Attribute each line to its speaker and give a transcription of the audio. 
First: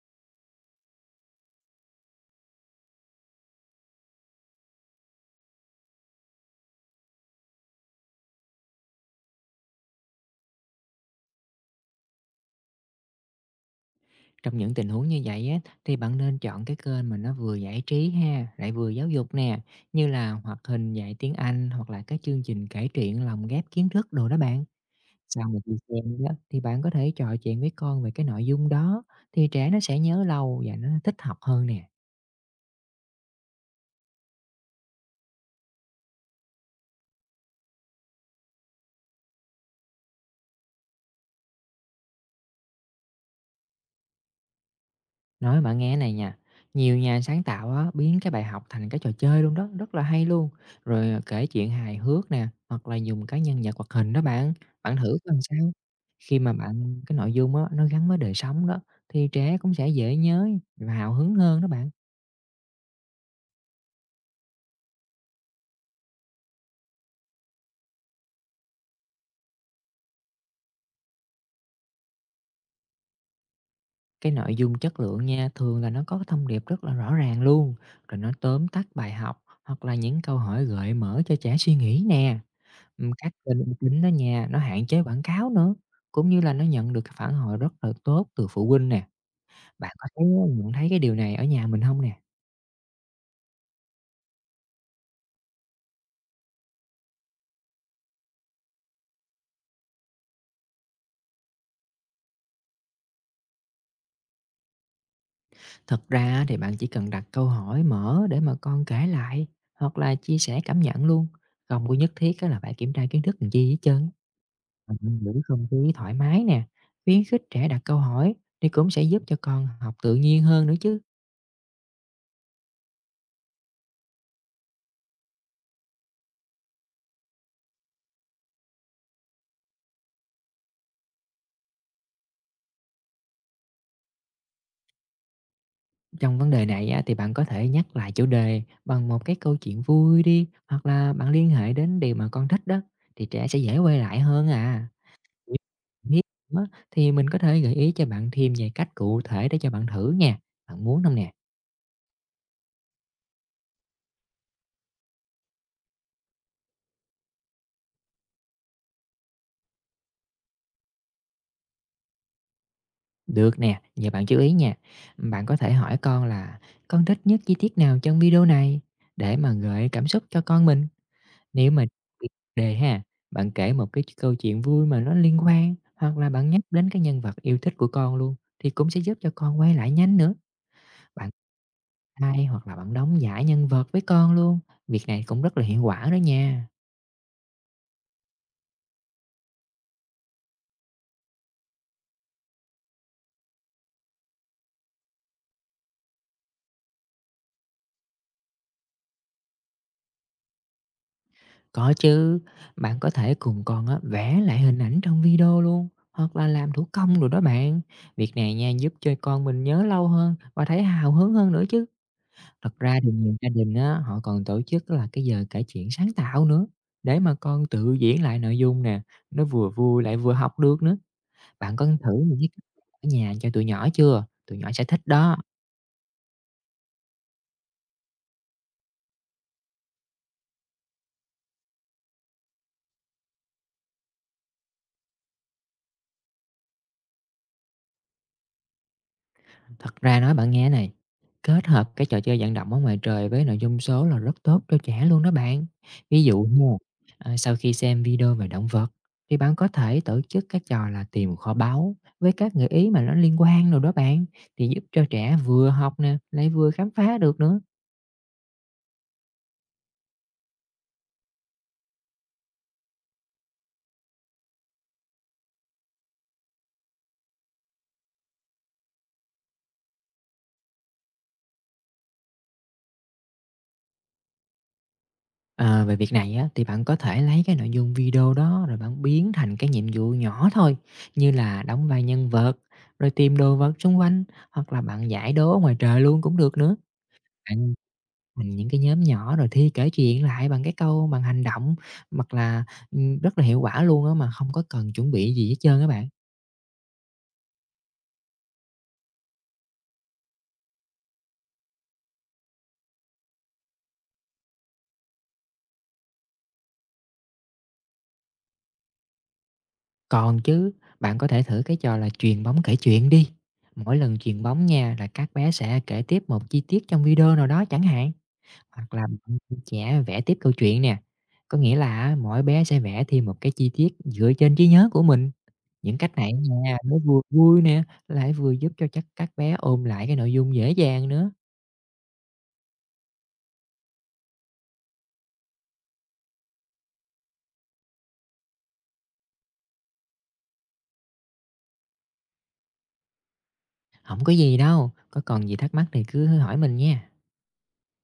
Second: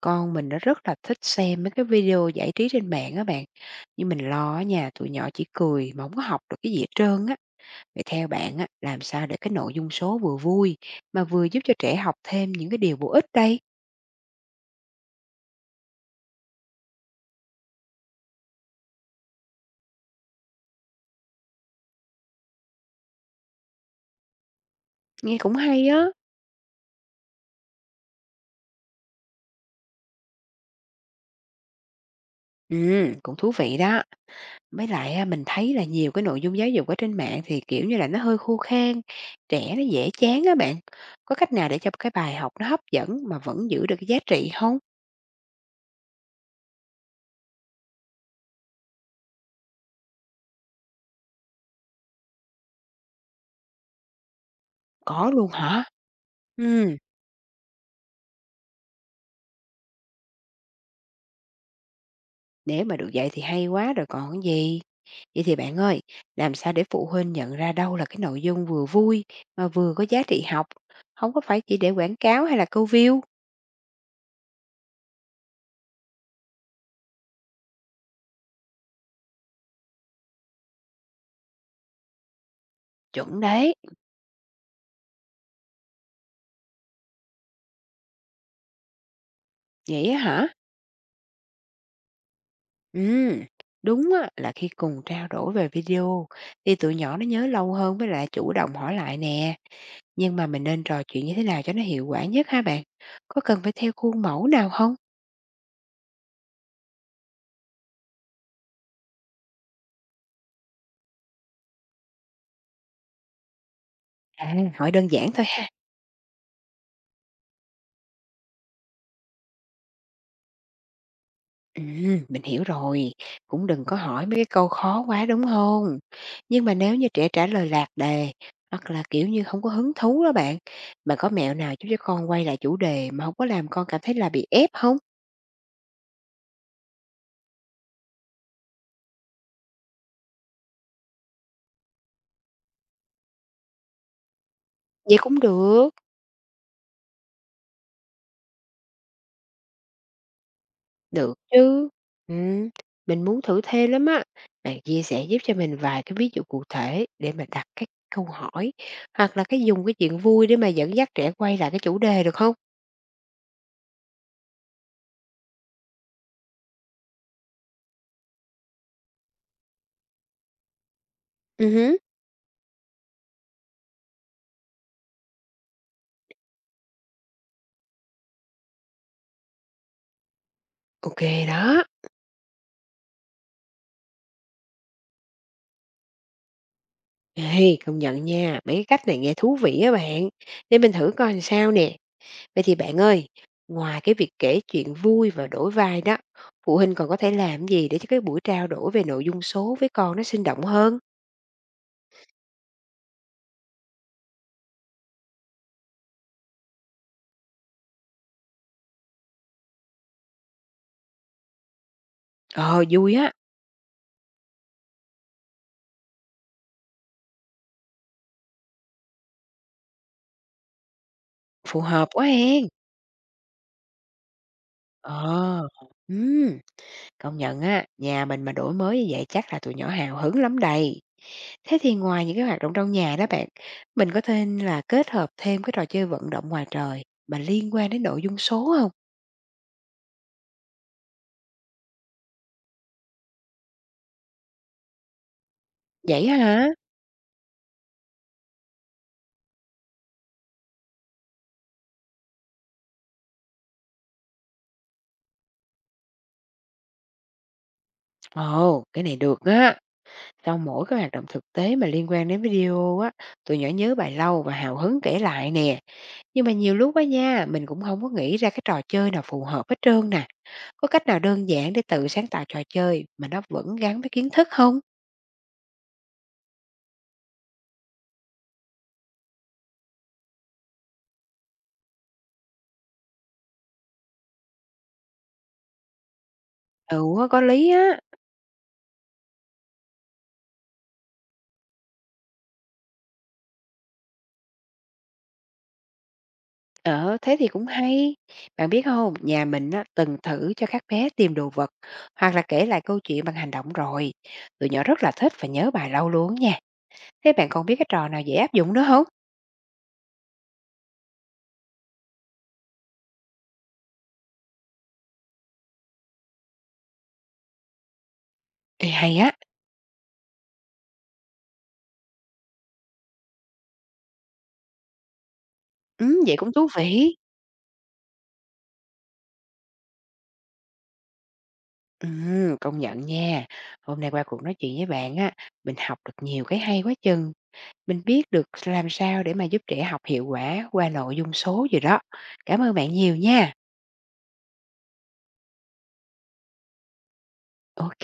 Speaker 1: Con mình nó rất là thích xem mấy cái video giải trí trên mạng á bạn. Nhưng mình lo á nha, tụi nhỏ chỉ cười mà không có học được cái gì hết trơn á. Vậy theo bạn á, làm sao để cái nội dung số vừa vui mà vừa giúp cho trẻ học thêm những cái điều bổ ích đây?
Speaker 2: Trong những tình huống như vậy á, thì bạn nên chọn cái kênh mà nó vừa giải trí ha, lại vừa giáo dục nè, như là hoạt hình dạy tiếng Anh hoặc là các chương trình kể chuyện lồng ghép kiến thức đồ đó bạn.
Speaker 1: Nghe
Speaker 2: Sau
Speaker 1: cũng
Speaker 2: mà khi
Speaker 1: hay á.
Speaker 2: xem đó, thì bạn có thể trò chuyện với con về cái nội dung đó, thì trẻ nó sẽ nhớ lâu và nó thích học hơn nè.
Speaker 1: Ừ, cũng thú vị đó. Với lại á, mình thấy là nhiều cái nội dung giáo dục ở trên mạng thì kiểu như là nó hơi khô khan, trẻ nó dễ chán á bạn. Có cách nào để cho cái bài học nó hấp dẫn mà vẫn giữ được cái giá trị không?
Speaker 2: Nói bạn nghe này nha, nhiều nhà sáng tạo á, biến cái bài học thành cái trò chơi luôn đó, rất là hay luôn. Rồi à, kể chuyện hài hước nè, hoặc là dùng cá nhân vật hoạt hình đó bạn, bạn thử
Speaker 1: Có
Speaker 2: coi làm
Speaker 1: luôn
Speaker 2: sao.
Speaker 1: hả?
Speaker 2: Khi mà
Speaker 1: Ừ.
Speaker 2: bạn cái nội dung á, nó gắn với đời sống đó, thì trẻ cũng sẽ dễ nhớ và hào hứng hơn đó bạn.
Speaker 1: Nếu mà được vậy thì hay quá rồi còn gì. Vậy thì bạn ơi, làm sao để phụ huynh nhận ra đâu là cái nội dung vừa vui mà vừa có giá trị học, không có phải chỉ để quảng cáo hay là câu view.
Speaker 2: Cái nội dung chất lượng nha, thường là nó có cái thông điệp rất là rõ ràng luôn, rồi nó tóm tắt bài học hoặc là những câu hỏi gợi mở cho trẻ suy nghĩ nè. Các
Speaker 1: Chuẩn
Speaker 2: kênh uy
Speaker 1: đấy,
Speaker 2: tín đó nha, nó hạn chế quảng cáo nữa, cũng như là nó nhận được cái phản hồi rất là tốt từ phụ huynh nè. Bạn có
Speaker 1: vậy á
Speaker 2: thấy
Speaker 1: hả?
Speaker 2: nhận thấy cái điều này ở nhà mình không nè?
Speaker 1: Ừ, đúng á, là khi cùng trao đổi về video thì tụi nhỏ nó nhớ lâu hơn với lại chủ động hỏi lại nè. Nhưng mà mình nên trò chuyện như thế nào cho nó hiệu quả nhất ha bạn? Có cần phải theo khuôn mẫu nào không?
Speaker 2: Thật ra á thì bạn chỉ cần đặt câu hỏi mở để mà con kể lại, hoặc là chia sẻ cảm nhận luôn, không có nhất thiết á là phải kiểm tra kiến thức làm chi hết trơn.
Speaker 1: À, hỏi đơn
Speaker 2: Mình
Speaker 1: giản
Speaker 2: giữ
Speaker 1: thôi
Speaker 2: không
Speaker 1: ha.
Speaker 2: khí thoải mái nè, khuyến khích trẻ đặt câu hỏi thì cũng sẽ giúp cho con học tự nhiên hơn nữa chứ.
Speaker 1: Mình hiểu rồi, cũng đừng có hỏi mấy cái câu khó quá, đúng không? Nhưng mà nếu như trẻ trả lời lạc đề hoặc là, kiểu như, không có hứng thú đó bạn, bạn có mẹo nào giúp cho con quay lại chủ đề mà không có làm con cảm thấy là bị ép không?
Speaker 2: Trong vấn đề này á, thì bạn có thể nhắc lại chủ đề bằng một cái câu chuyện vui đi, hoặc là bạn liên hệ đến điều mà con thích đó, thì trẻ sẽ dễ quay lại hơn à.
Speaker 1: Vậy cũng
Speaker 2: Nếu
Speaker 1: được,
Speaker 2: biết á, thì mình có thể gợi ý cho bạn thêm vài cách cụ thể để cho bạn thử nha. Bạn muốn không nè?
Speaker 1: được chứ. Ừm, mình muốn thử thêm lắm á, bạn chia sẻ giúp cho mình vài cái ví dụ cụ thể để mà đặt các câu hỏi hoặc là cái dùng cái chuyện vui để mà dẫn dắt trẻ quay lại cái chủ đề được không?
Speaker 2: Được nè, giờ bạn chú ý nha. Bạn có thể hỏi con là con thích nhất chi tiết nào trong video này để mà gợi cảm xúc cho con mình. Nếu mà
Speaker 1: Hứm,
Speaker 2: cái chủ đề ha, bạn kể một cái câu chuyện vui mà nó liên quan, hoặc là bạn nhắc đến cái nhân vật yêu thích của con luôn, thì cũng sẽ giúp cho con quay lại nhanh nữa.
Speaker 1: ô
Speaker 2: Bạn
Speaker 1: đó.
Speaker 2: hay hoặc là bạn đóng giả nhân vật với con luôn, việc này cũng rất là hiệu quả đó nha.
Speaker 1: Ê, công nhận nha, mấy cái cách này nghe thú vị á bạn. Để mình thử coi làm sao nè. Vậy thì bạn ơi, ngoài cái việc kể chuyện vui và đổi vai đó, phụ huynh còn có thể làm gì để cho cái buổi trao đổi về nội dung số với con nó sinh động hơn?
Speaker 2: Có chứ, bạn có thể cùng con á vẽ lại hình ảnh trong video luôn, hoặc là làm thủ công rồi đó bạn. Việc này nha, giúp cho con mình nhớ lâu hơn và thấy hào hứng hơn nữa chứ. Thật
Speaker 1: Ờ,
Speaker 2: ra thì
Speaker 1: vui á,
Speaker 2: nhiều gia đình á, họ còn tổ chức là cái giờ kể chuyện sáng tạo nữa, để mà con tự diễn lại nội dung nè, nó vừa vui lại vừa học được nữa. Bạn
Speaker 1: phù
Speaker 2: có
Speaker 1: hợp
Speaker 2: thử
Speaker 1: quá
Speaker 2: những cái cách
Speaker 1: hen.
Speaker 2: ở nhà cho tụi nhỏ chưa? Tụi nhỏ sẽ thích đó.
Speaker 1: Ờ, ừm, công nhận á, nhà mình mà đổi mới như vậy chắc là tụi nhỏ hào hứng lắm đây. Thế thì ngoài những cái hoạt động trong nhà đó bạn, mình có nên là kết hợp thêm cái trò chơi vận động ngoài trời mà liên quan đến nội dung số không?
Speaker 2: Thật ra nói bạn nghe này, kết hợp cái trò chơi vận động ở ngoài trời với nội dung số là rất tốt cho trẻ luôn đó bạn. Ví
Speaker 1: Vậy á
Speaker 2: dụ
Speaker 1: hả?
Speaker 2: như à, sau khi xem video về động vật thì bạn có thể tổ chức các trò là tìm kho báu với các gợi ý mà nó liên quan rồi đó bạn, thì giúp cho trẻ vừa học nè lại vừa khám phá được nữa.
Speaker 1: Ồ, cái này được á. Sau mỗi cái hoạt động thực tế mà liên quan đến video á, tụi nhỏ nhớ bài lâu và hào hứng kể lại nè. Nhưng mà nhiều lúc á nha, mình cũng không có nghĩ ra cái trò chơi nào phù hợp hết trơn nè. Có cách nào đơn giản để tự sáng tạo trò chơi mà nó vẫn gắn với kiến thức không?
Speaker 2: À, về việc này á, thì bạn có thể lấy cái nội dung video đó rồi bạn biến thành cái nhiệm vụ nhỏ thôi, như là đóng vai nhân vật, rồi tìm đồ vật xung quanh, hoặc là bạn giải đố ở ngoài trời luôn cũng được nữa.
Speaker 1: Ừ, có lý
Speaker 2: Bạn
Speaker 1: á.
Speaker 2: thành những cái nhóm nhỏ rồi thi kể chuyện lại bằng cái câu, bằng hành động, hoặc là, rất là hiệu quả luôn á, mà không có cần chuẩn bị gì hết trơn các bạn.
Speaker 1: Ờ, thế thì cũng hay. Bạn biết không, nhà mình á, từng thử cho các bé tìm đồ vật hoặc là kể lại câu chuyện bằng hành động rồi. Tụi nhỏ rất là thích và nhớ bài lâu luôn nha. Thế bạn còn biết cái trò nào dễ áp dụng nữa không?
Speaker 2: Còn chứ, bạn có thể thử cái trò là chuyền bóng kể chuyện đi, mỗi lần chuyền bóng nha là các bé sẽ kể tiếp một chi tiết trong video nào đó chẳng hạn,
Speaker 1: Ê,
Speaker 2: hoặc là
Speaker 1: hay á!
Speaker 2: bạn trẻ vẽ tiếp câu chuyện nè. Có nghĩa là á, mỗi bé sẽ vẽ thêm một cái chi tiết dựa trên trí nhớ của mình. Những cách này
Speaker 1: Vậy
Speaker 2: á
Speaker 1: cũng thú
Speaker 2: nha, nó
Speaker 1: vị.
Speaker 2: vừa vui nè, lại vừa giúp cho chắc các bé ôm lại cái nội dung dễ dàng nữa.
Speaker 1: Công nhận nha. Hôm nay qua cuộc nói chuyện với bạn á, mình học được nhiều cái hay quá chừng. Mình biết được làm sao để mà giúp trẻ học hiệu quả qua nội dung số gì đó. Cảm ơn bạn nhiều nha.
Speaker 2: Không có gì đâu, có còn gì thắc mắc thì cứ hỏi mình nha.
Speaker 1: Ok.